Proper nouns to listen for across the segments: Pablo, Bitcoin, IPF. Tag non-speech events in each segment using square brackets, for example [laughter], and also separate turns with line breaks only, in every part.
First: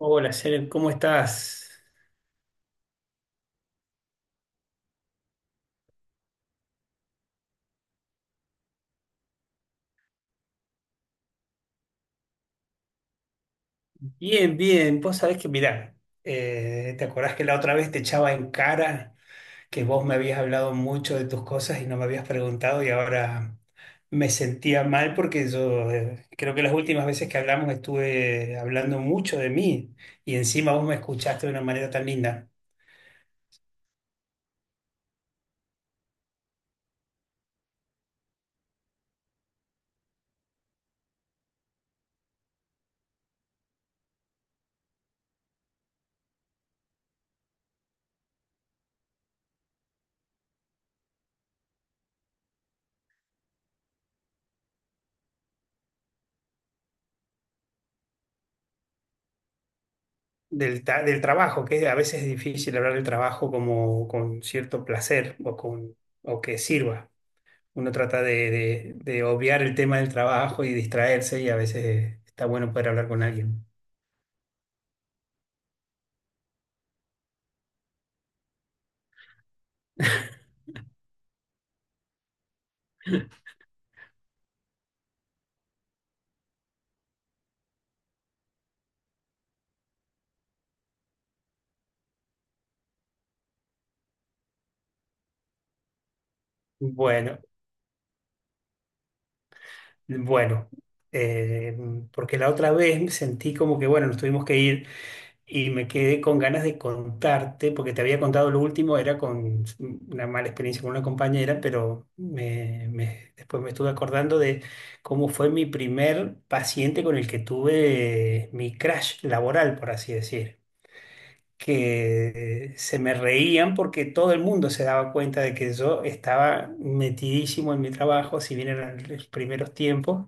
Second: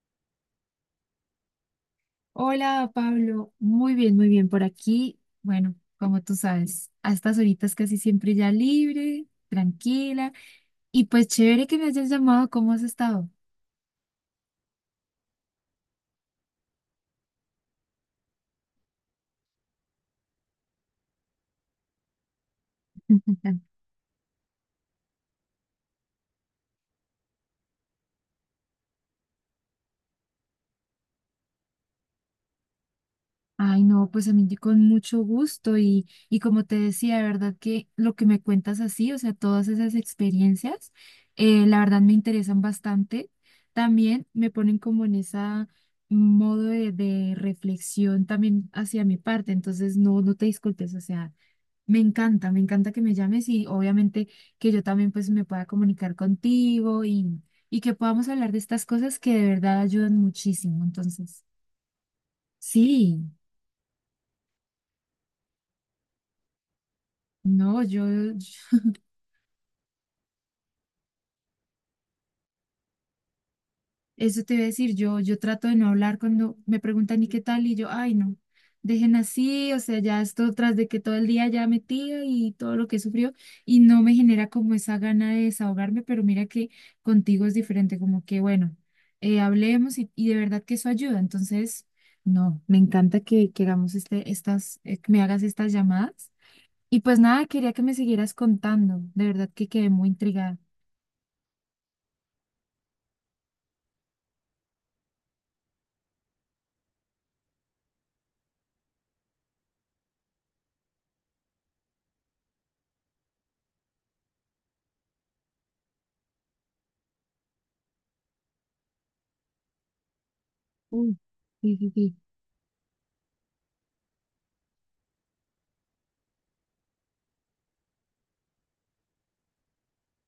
Hola, Janet, ¿cómo estás?
Hola Pablo, muy bien por aquí. Bueno, como tú sabes, a estas horitas casi siempre ya libre, tranquila y pues chévere que me hayas llamado, ¿cómo has estado?
Bien, bien. Vos sabés que, mirá, ¿te acordás que la otra vez te echaba en cara que vos me habías hablado mucho de tus cosas y no me habías preguntado y ahora
[laughs]
me sentía mal porque yo creo que las últimas veces que hablamos estuve hablando mucho de mí y encima vos me escuchaste de una manera tan linda?
Ay, no, pues a mí con mucho gusto y como te decía, de verdad que lo que me cuentas así, o sea, todas esas experiencias, la verdad me interesan bastante. También me ponen como en esa modo de reflexión también hacia mi parte, entonces no, no te disculpes, o sea. Me encanta que me llames y obviamente que yo también pues me pueda comunicar contigo y que podamos hablar de estas cosas que de verdad ayudan
del,
muchísimo.
ta- del
Entonces,
trabajo, que a veces es difícil hablar del
sí,
trabajo como con cierto placer, o que sirva.
no,
Uno
yo,
trata de obviar el tema del trabajo y distraerse, y a veces está bueno poder hablar con alguien.
Eso te iba a decir, yo trato de no hablar cuando me preguntan y qué tal, y yo, ay, no, dejen así, o sea, ya esto tras de que todo el día ya metía y todo lo que sufrió, y no me genera como esa gana de desahogarme, pero mira que contigo es diferente, como que bueno, hablemos y de verdad que eso ayuda, entonces, no, me encanta que hagamos estas, que me hagas estas llamadas, y pues
Bueno,
nada, quería que me siguieras contando, de verdad que quedé muy intrigada.
bueno, eh, porque la otra vez me sentí como que, bueno, nos tuvimos que ir y me quedé con ganas de contarte, porque te había contado lo último, era con una mala experiencia con una compañera, pero después me estuve acordando de cómo fue mi primer paciente con el que tuve mi crash laboral, por así decir.
Uy, sí, sí, sí,
Que se me reían porque todo el mundo se daba cuenta de que yo estaba metidísimo en mi trabajo, si bien eran los primeros tiempos,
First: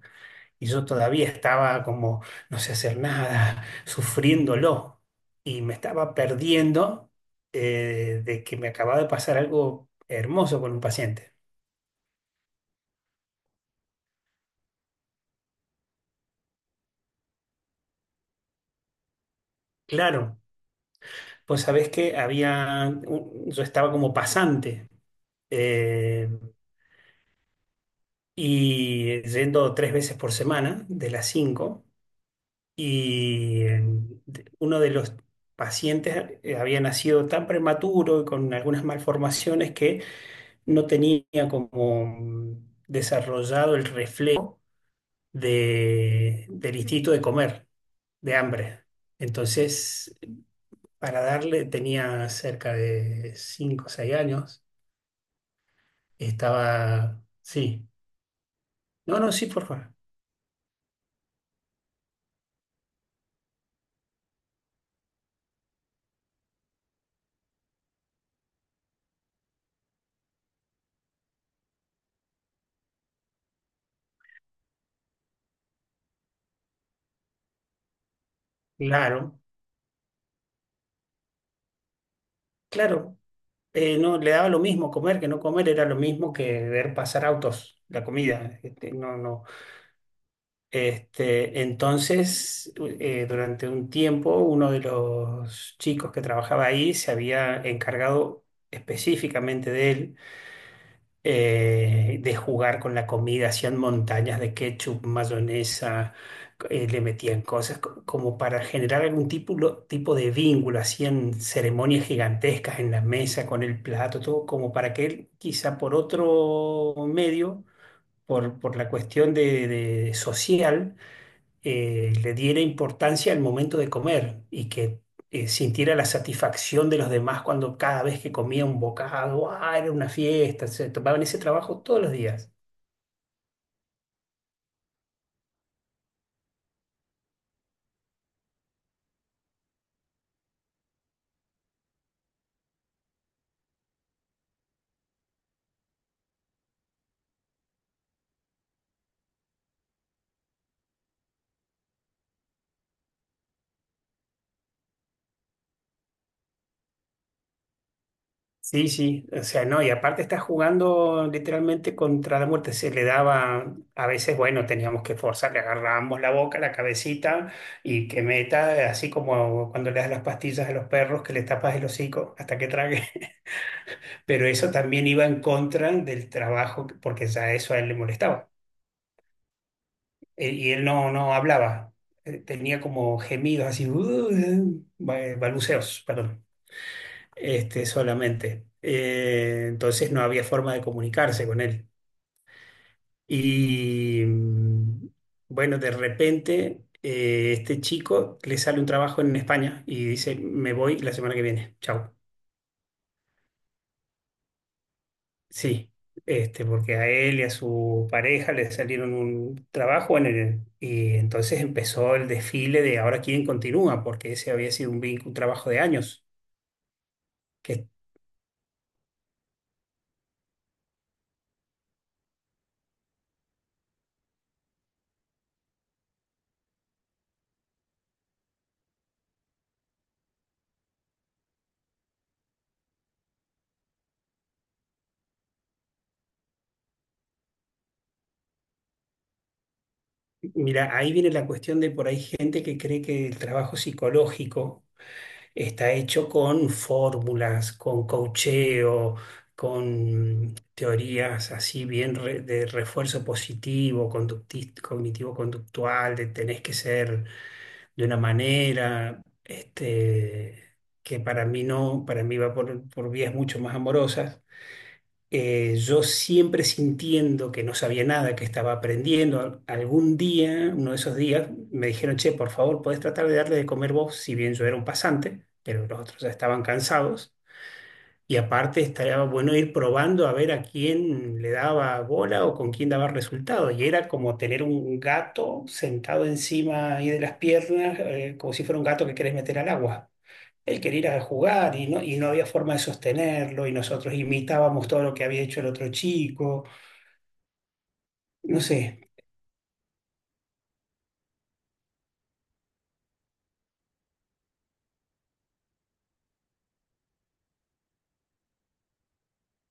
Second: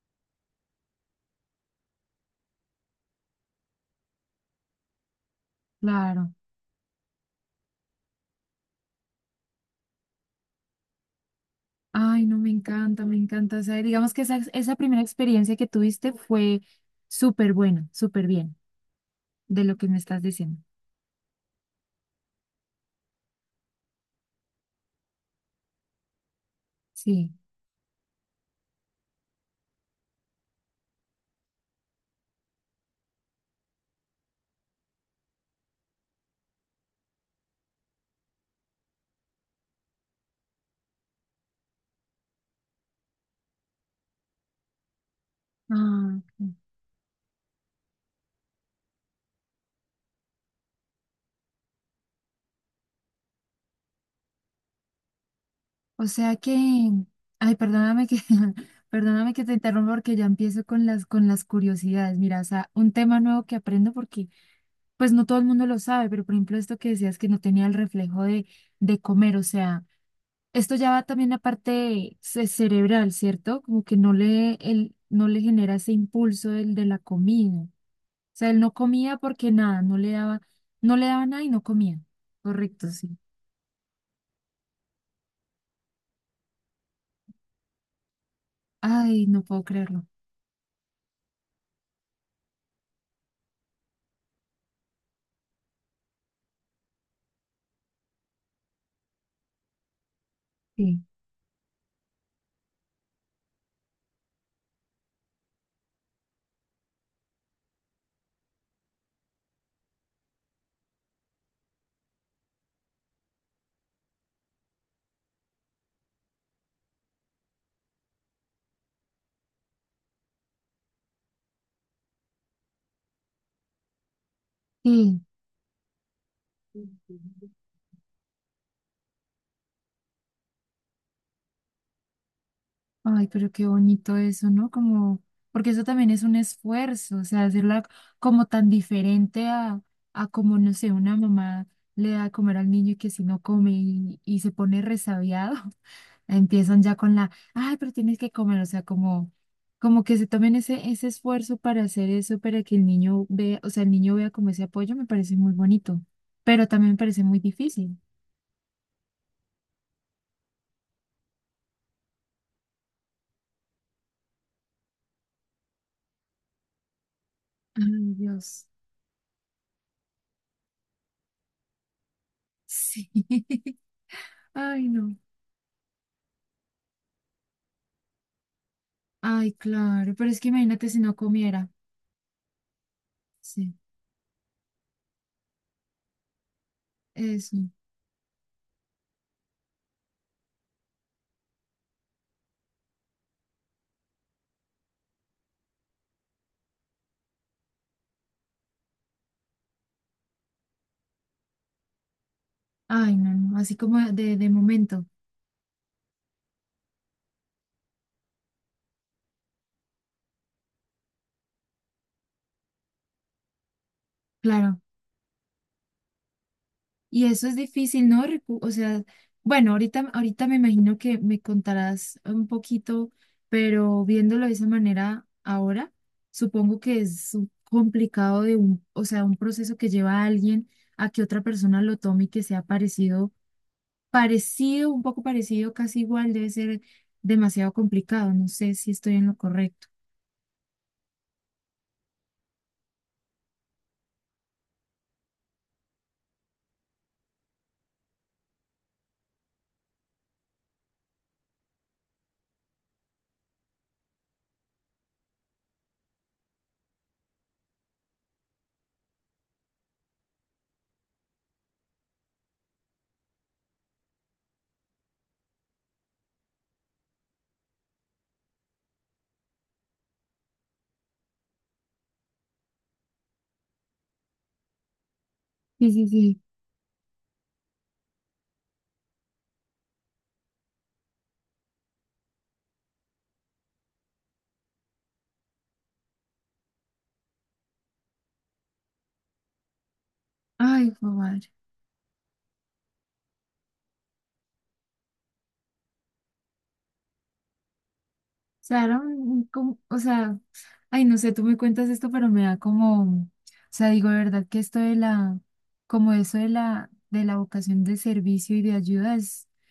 y yo todavía estaba como no sé hacer nada, [laughs] sufriéndolo, y me estaba
claro.
perdiendo, de que me acababa de pasar algo hermoso con un paciente.
Ay, no, me encanta, me encanta. O sea, digamos que esa primera experiencia que tuviste fue súper buena, súper bien, de lo que me estás
Claro,
diciendo.
pues sabés que había, yo estaba como pasante. eh,
Sí.
y yendo tres veces por semana, de las cinco. Y uno de los pacientes había nacido tan prematuro y con algunas malformaciones que no tenía como desarrollado el reflejo
Ah,
de-
ok.
del instinto de comer, de hambre. Entonces, para darle, tenía cerca de 5 o 6 años,
O sea que,
estaba,
ay,
sí,
[laughs]
no, no,
perdóname que
sí,
te
por
interrumpa
favor.
porque ya empiezo con las curiosidades. Mira, o sea, un tema nuevo que aprendo porque pues no todo el mundo lo sabe, pero por ejemplo esto que decías que no tenía el reflejo de comer, o sea, esto ya va también a parte cerebral, ¿cierto? Como que él, no le genera ese impulso el de la comida. O sea, él no comía
Claro,
porque nada, no le daba nada y no comía. Correcto,
claro.
sí.
No, le daba lo mismo comer que no comer, era lo mismo que ver pasar autos, la comida. Este, no,
Ay, no
no.
puedo creerlo.
Este, entonces, durante un tiempo, uno de los chicos que trabajaba ahí se había encargado específicamente de él,
Sí.
de jugar con la comida, hacían montañas de ketchup, mayonesa, le metían cosas como para generar algún tipo, tipo de vínculo, hacían ceremonias gigantescas en la mesa con el plato, todo como para que él, quizá por otro medio, por la cuestión de social, le diera importancia al momento de comer y que
Sí.
sintiera la satisfacción de los demás cuando cada vez que comía un bocado, ah, era una fiesta, se tomaban ese trabajo todos los días.
Ay, pero qué bonito eso, ¿no? Como, porque eso también es un esfuerzo, o sea, hacerla como tan diferente a como, no sé, una mamá le da a comer al niño y que si no come y se pone resabiado, empiezan ya con la, ay, pero tienes que comer, o sea, como que se tomen ese esfuerzo para hacer eso, para que el niño vea, o sea, el niño vea como ese apoyo, me parece muy bonito, pero también me parece muy difícil.
Sí, sí, o sea, no, y aparte está jugando literalmente contra la muerte, se le daba, a veces, bueno, teníamos que forzar, le agarrábamos la boca, la cabecita y
Ay,
que
Dios.
meta, así como cuando le das las pastillas a los perros, que le tapas el hocico hasta que trague.
Sí. [laughs]
Pero eso
Ay,
también
no.
iba en contra del trabajo, porque ya eso a él le molestaba.
Ay, claro, pero es que
Y él
imagínate si
no,
no
no
comiera.
hablaba. Tenía como gemidos
Sí,
así, balbuceos, perdón,
eso.
este, solamente. Entonces no había forma de comunicarse con él. Y bueno, de repente, este chico le sale un trabajo en España y dice, me voy la semana que viene, chao.
Ay, no, no, así como de momento.
Sí, este, porque a él y a su pareja le salieron un trabajo en el, y entonces empezó el desfile de ahora quién continúa, porque ese había
Claro,
sido un vínculo, un trabajo de años.
y eso es
Que,
difícil, ¿no? O sea, bueno, ahorita me imagino que me contarás un poquito, pero viéndolo de esa manera ahora, supongo que es complicado de o sea, un proceso que lleva a alguien a que otra persona lo tome y que sea parecido, parecido, un poco parecido, casi igual, debe ser demasiado complicado. No sé si estoy en lo correcto.
Mira, ahí viene la cuestión de por ahí gente que cree que el trabajo psicológico está hecho con fórmulas, con coacheo, con teorías así bien de refuerzo positivo, cognitivo-conductual, de tenés que ser de una manera, este, que para mí no, para mí va por vías mucho más amorosas. Yo siempre sintiendo que no sabía nada, que estaba aprendiendo, algún día, uno de esos días, me dijeron, che, por favor, podés tratar de darle de comer vos, si bien yo era un pasante, pero
Sí,
los
sí,
otros ya
sí.
estaban cansados. Y aparte estaría bueno ir probando a ver a quién le daba bola o con quién daba resultado. Y era como tener un gato sentado encima ahí de las piernas, como si fuera un gato que querés meter al agua. Él
Ay,
quería ir a
joder. O
jugar y no había forma de sostenerlo, y nosotros imitábamos todo lo que había hecho el otro chico. No sé.
sea, era o sea, ay, no sé, tú me cuentas esto, pero me da como, o sea, digo, de verdad que como eso de la vocación de servicio y de ayuda es, o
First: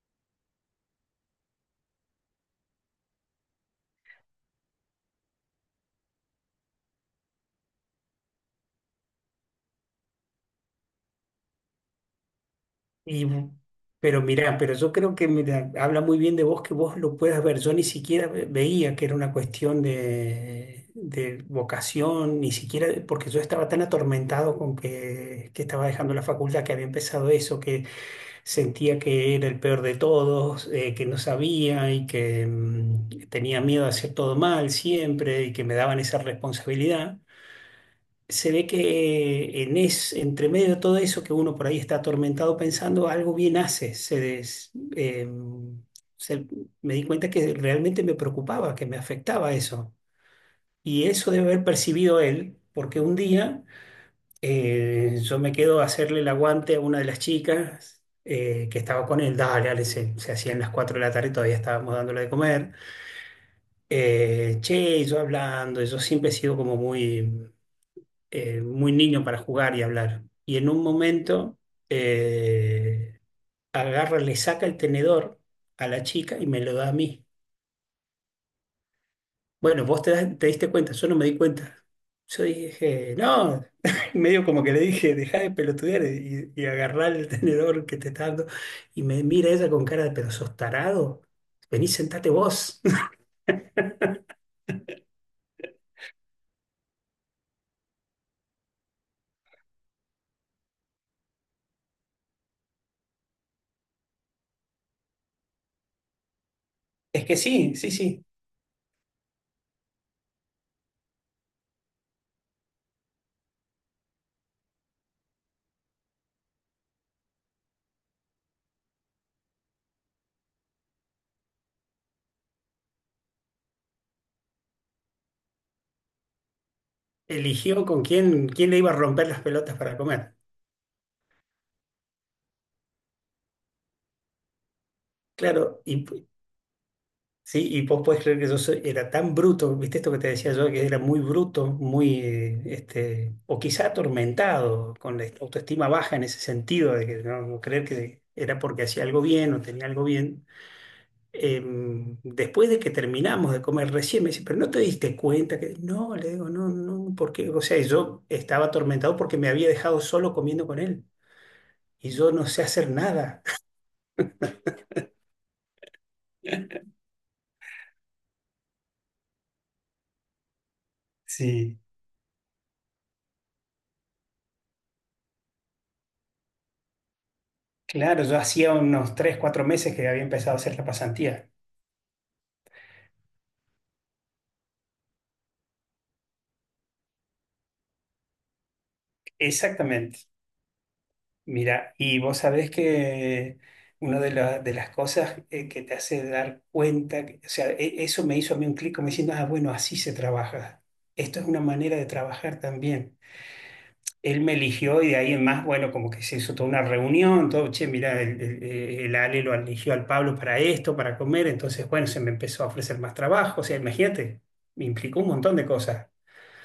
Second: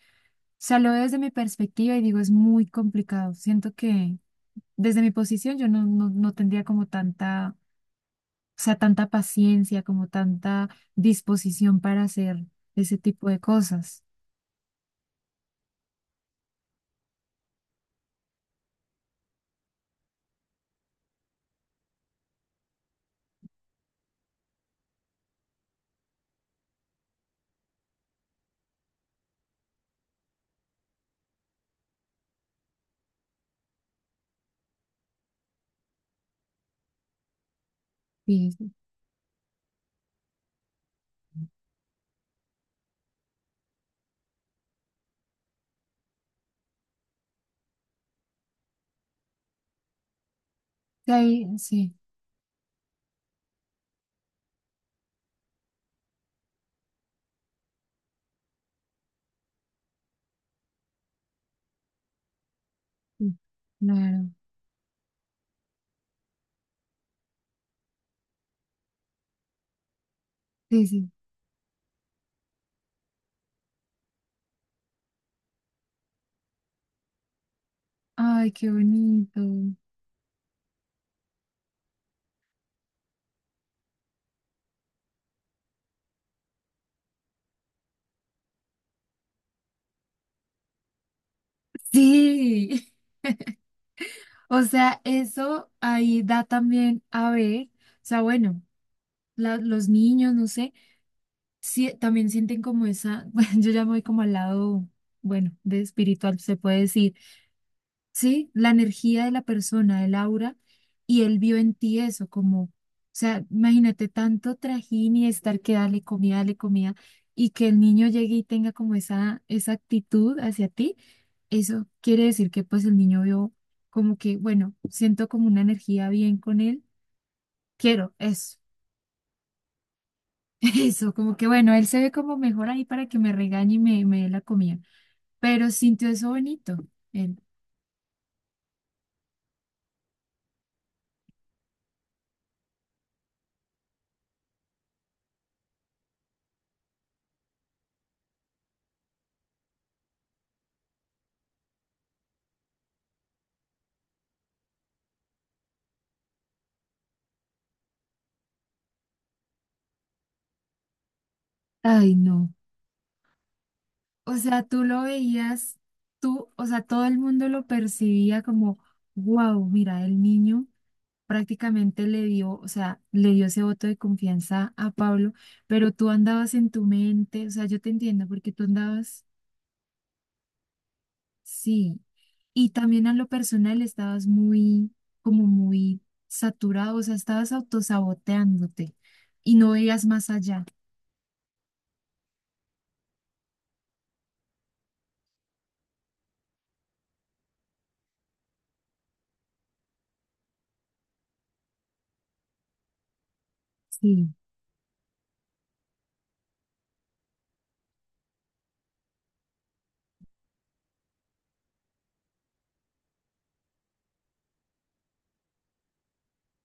sea, lo veo desde mi perspectiva y digo, es muy complicado. Siento que desde mi posición yo no tendría como tanta, o sea, tanta paciencia, como tanta disposición para hacer ese
Y,
tipo de cosas.
pero mira, pero yo creo que, mira, habla muy bien de vos que vos lo puedas ver. Yo ni siquiera veía que era una cuestión de vocación, ni siquiera porque yo estaba tan atormentado con que estaba dejando la facultad, que había empezado eso, que sentía que era el peor de todos, que no sabía y que tenía miedo a hacer todo mal siempre y que me daban esa responsabilidad. Se
Sí,
ve
sí,
que, entre medio de todo eso que uno por ahí está atormentado pensando, algo bien hace. Se- Me di cuenta que realmente me preocupaba, que me afectaba eso. Y
sí,
eso debe haber
sí,
percibido él, porque un día, yo me quedo a hacerle el aguante a una de las chicas. Que estaba con él, dale, dale, se hacían las 4 de la tarde y todavía estábamos dándole de comer.
sí, claro,
Che, y yo hablando, yo siempre he sido como muy, muy niño para jugar y hablar. Y en un
sí, sí.
momento, eh, agarra, le saca el tenedor a la chica y me lo da a mí.
Ay, qué bonito.
Bueno, vos te diste cuenta, yo no me di cuenta. Yo dije, no, [laughs] y medio como que le dije, dejá de pelotudear y agarrá el tenedor que te está dando. Y me mira ella con cara de, pero sos tarado, vení, sentate vos.
Sí.
[laughs]
O sea, eso ahí da también a ver, o sea, bueno, los niños, no sé, sí, también sienten como esa, [laughs] bueno, yo ya me voy como al lado, bueno, de espiritual, se puede decir.
Es que sí, sí, sí.
¿Sí? La energía de la persona, el aura, y él vio en ti eso, como, o sea, imagínate tanto trajín y estar que dale comida, y que el niño llegue y tenga como esa actitud hacia ti, eso quiere decir que pues el niño vio como que, bueno, siento como una energía bien con él,
Eligió con
quiero
quién,
eso.
quién le iba a romper las pelotas para comer.
[laughs] Eso, como que bueno, él se ve como mejor ahí para que me regañe y me dé la comida, pero
Claro.
sintió eso bonito. Él,
Sí, y vos podés creer que yo era tan bruto, viste esto que te decía yo, que era muy bruto, muy, este, o quizá atormentado, con la autoestima baja en ese sentido, de que no, no creer que era porque hacía algo bien o tenía algo bien. Después de que terminamos de comer recién, me dice, pero no te diste cuenta que, no, le digo, no, no, porque, o sea, yo estaba atormentado porque me había dejado solo comiendo con él y
ay,
yo no
no.
sé hacer nada. [laughs]
O sea, tú lo veías, o sea, todo el mundo lo percibía como, wow, mira, el niño
Sí.
prácticamente le dio, o sea, le dio ese voto de confianza a Pablo, pero tú andabas en tu mente, o sea, yo te
Claro,
entiendo,
yo
porque tú
hacía unos
andabas,
3, 4 meses que había empezado a hacer la pasantía.
sí, y también a lo personal estabas muy, como muy saturado, o sea, estabas autosaboteándote y no veías
Exactamente.
más allá,
Mira, y vos sabés que una de, de las cosas, que te hace dar cuenta, o sea, eso me hizo a mí un clic como diciendo, ah, bueno, así se trabaja. Esto es una manera de trabajar también.
sí.
Él me eligió y de ahí en más, bueno, como que se hizo toda una reunión, todo, che, mira, el Ale lo eligió al Pablo para esto, para comer, entonces, bueno, se me empezó a ofrecer más trabajo, o sea, imagínate, me implicó un montón de cosas.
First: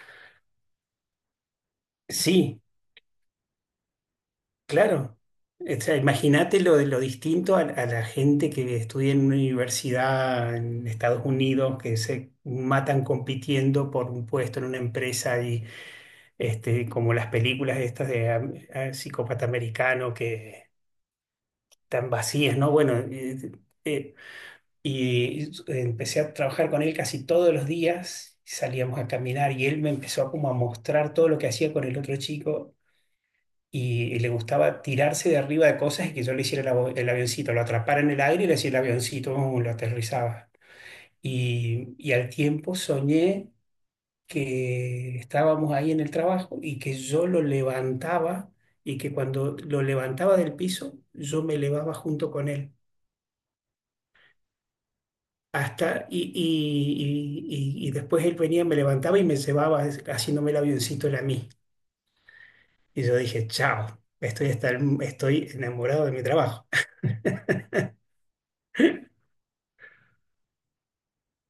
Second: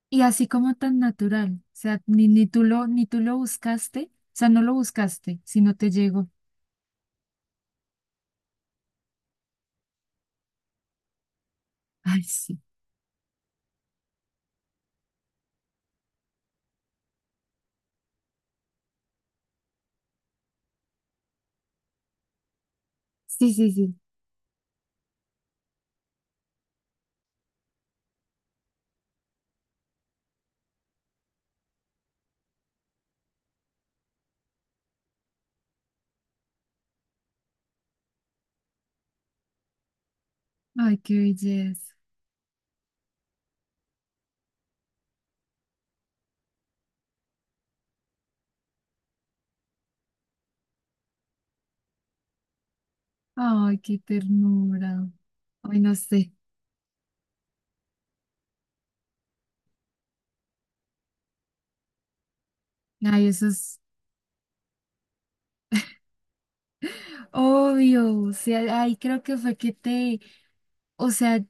Y así como tan natural, o sea, ni, ni
Sí.
tú lo, ni tú lo buscaste, o sea, no lo
Claro,
buscaste, sino
o
te
sea,
llegó.
imagínate lo de lo distinto a la gente que estudia en una universidad en Estados Unidos, que
[laughs] Ay,
se
sí,
matan compitiendo por un puesto en una empresa y este, como las películas estas de psicópata americano que tan vacías, ¿no? Bueno,
sí, sí, sí.
eh, y empecé a trabajar con él casi todos los días, salíamos a caminar y él me empezó como a mostrar todo lo que hacía con el otro chico, y le gustaba tirarse de arriba de cosas y que yo le hiciera el avioncito, lo atrapara en el aire y le hacía el avioncito, ¡uh!, lo aterrizaba.
Ay, qué belleza.
Y al tiempo soñé que estábamos ahí en el trabajo y que yo lo levantaba, y que cuando lo levantaba del piso, yo me elevaba junto con él.
Ay, qué ternura. Ay, no
Y, y,
sé.
y, y- y después él venía, me levantaba y me llevaba haciéndome el avioncito él a mí. Y yo
Ay, eso
dije,
es
chao, estoy, estoy enamorado de mi trabajo.
obvio. O sea, ay, creo que fue o sea,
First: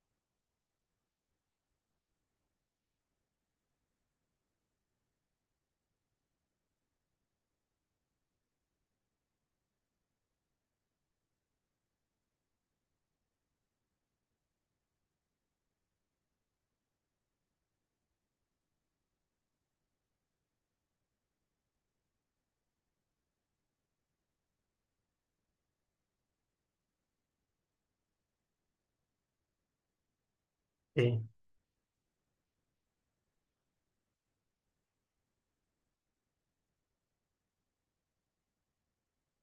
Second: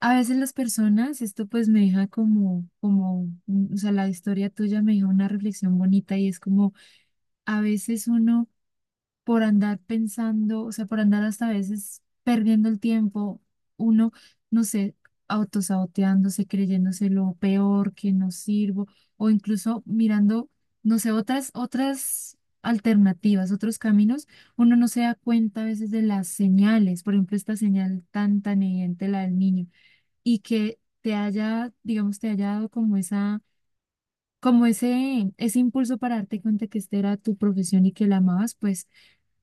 a veces las personas, esto pues me deja o sea, la historia tuya me deja una reflexión bonita y es como, a veces uno por andar pensando, o sea, por andar hasta a veces perdiendo el tiempo, uno, no sé, autosaboteándose, creyéndose lo peor, que no sirvo, o incluso mirando, no sé, otras alternativas, otros caminos, uno no se da cuenta a veces de las señales, por ejemplo, esta señal tan, tan evidente, la del niño, y que te
[laughs]
haya, digamos, te haya dado Como ese impulso para darte cuenta que esta era tu profesión y que la amabas, pues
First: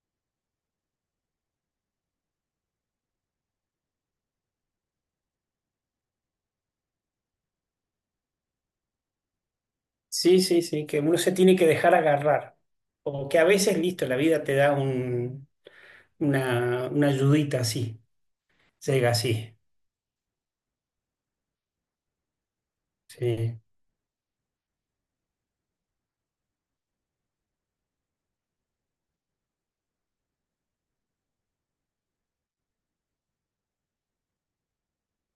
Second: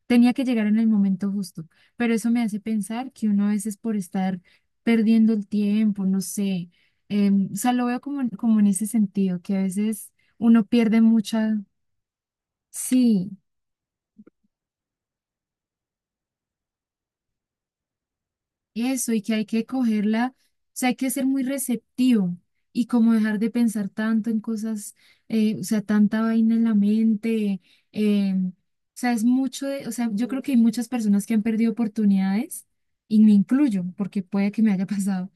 tenía que llegar en el momento justo, pero eso me hace pensar que uno a veces por estar perdiendo el tiempo, no sé, o sea, lo veo como, como en ese sentido, que a veces
Sí, sí,
uno
sí,
pierde
que uno se tiene
mucha,
que dejar agarrar. O
sí,
que a veces, listo, la vida te da un, una ayudita así, llega
eso, y que hay
así.
que cogerla, o sea, hay que ser muy receptivo y como dejar de
Sí,
pensar tanto en cosas, o sea, tanta vaina en la mente, o sea, es mucho de, o sea, yo creo que hay muchas personas que han perdido oportunidades, y me incluyo, porque puede que me haya [laughs] pasado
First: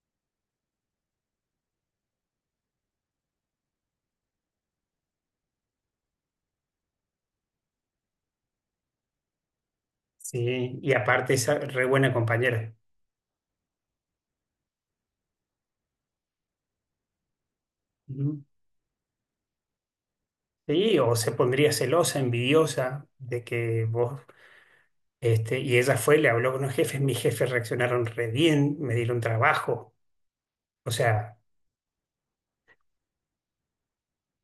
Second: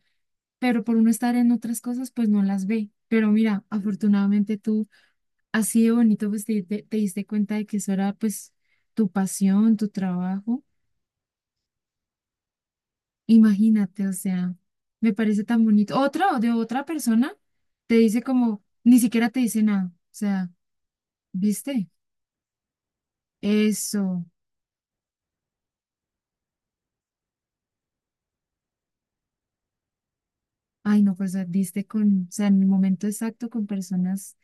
pero por uno estar en otras cosas, pues no las ve. Pero mira, afortunadamente tú, así de bonito, pues te diste cuenta de que eso era pues tu pasión, tu trabajo.
sí. Y aparte es re buena compañera.
Imagínate, o sea, me parece tan bonito. Otra o de otra persona te dice
Ujú.
como, ni siquiera te dice nada. O sea,
Sí, o se pondría
¿viste?
celosa, envidiosa de que vos,
Eso.
este, y ella fue, le habló con los jefes, mis jefes reaccionaron re bien, me dieron trabajo. O
Ay, no, pues o
sea,
sea, diste con, o sea, en el momento exacto con personas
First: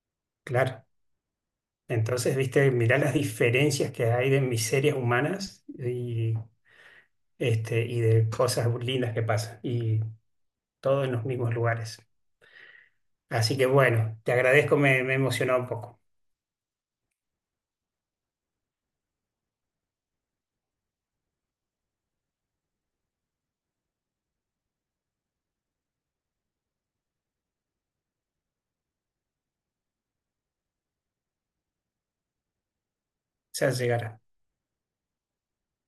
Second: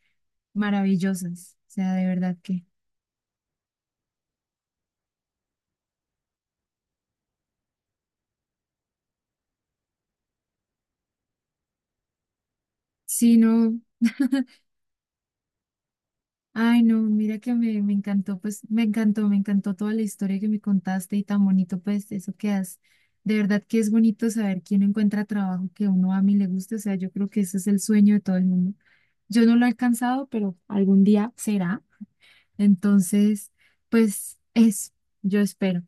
claro.
maravillosas. O sea, de
Entonces,
verdad que.
viste, mirá las diferencias que hay de miserias humanas y este, y de cosas lindas que pasan, y todo en los mismos lugares.
Sí,
Así que
no.
bueno, te agradezco, me emocionó un poco.
Ay, no, mira que me encantó, pues me encantó toda la historia que me contaste y tan bonito, pues eso que has. De verdad que es bonito saber quién encuentra trabajo que uno ama y le guste, o sea, yo creo que ese es el sueño de todo el mundo. Yo no lo he alcanzado, pero algún día será. Entonces,
Ya llegará.
pues es, yo espero.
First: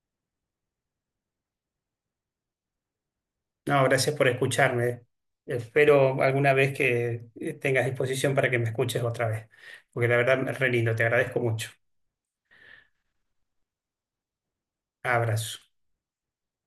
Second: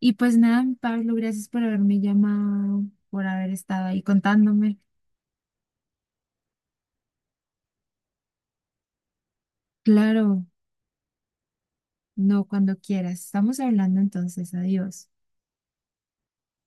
Y pues nada, Pablo, gracias por haberme llamado, por haber
No,
estado ahí
gracias por
contándome.
escucharme. Espero alguna vez que, tengas disposición para que me escuches otra vez, porque la
Claro,
verdad es re lindo, te agradezco mucho.
no, cuando quieras. Estamos hablando entonces, adiós.
Abrazo.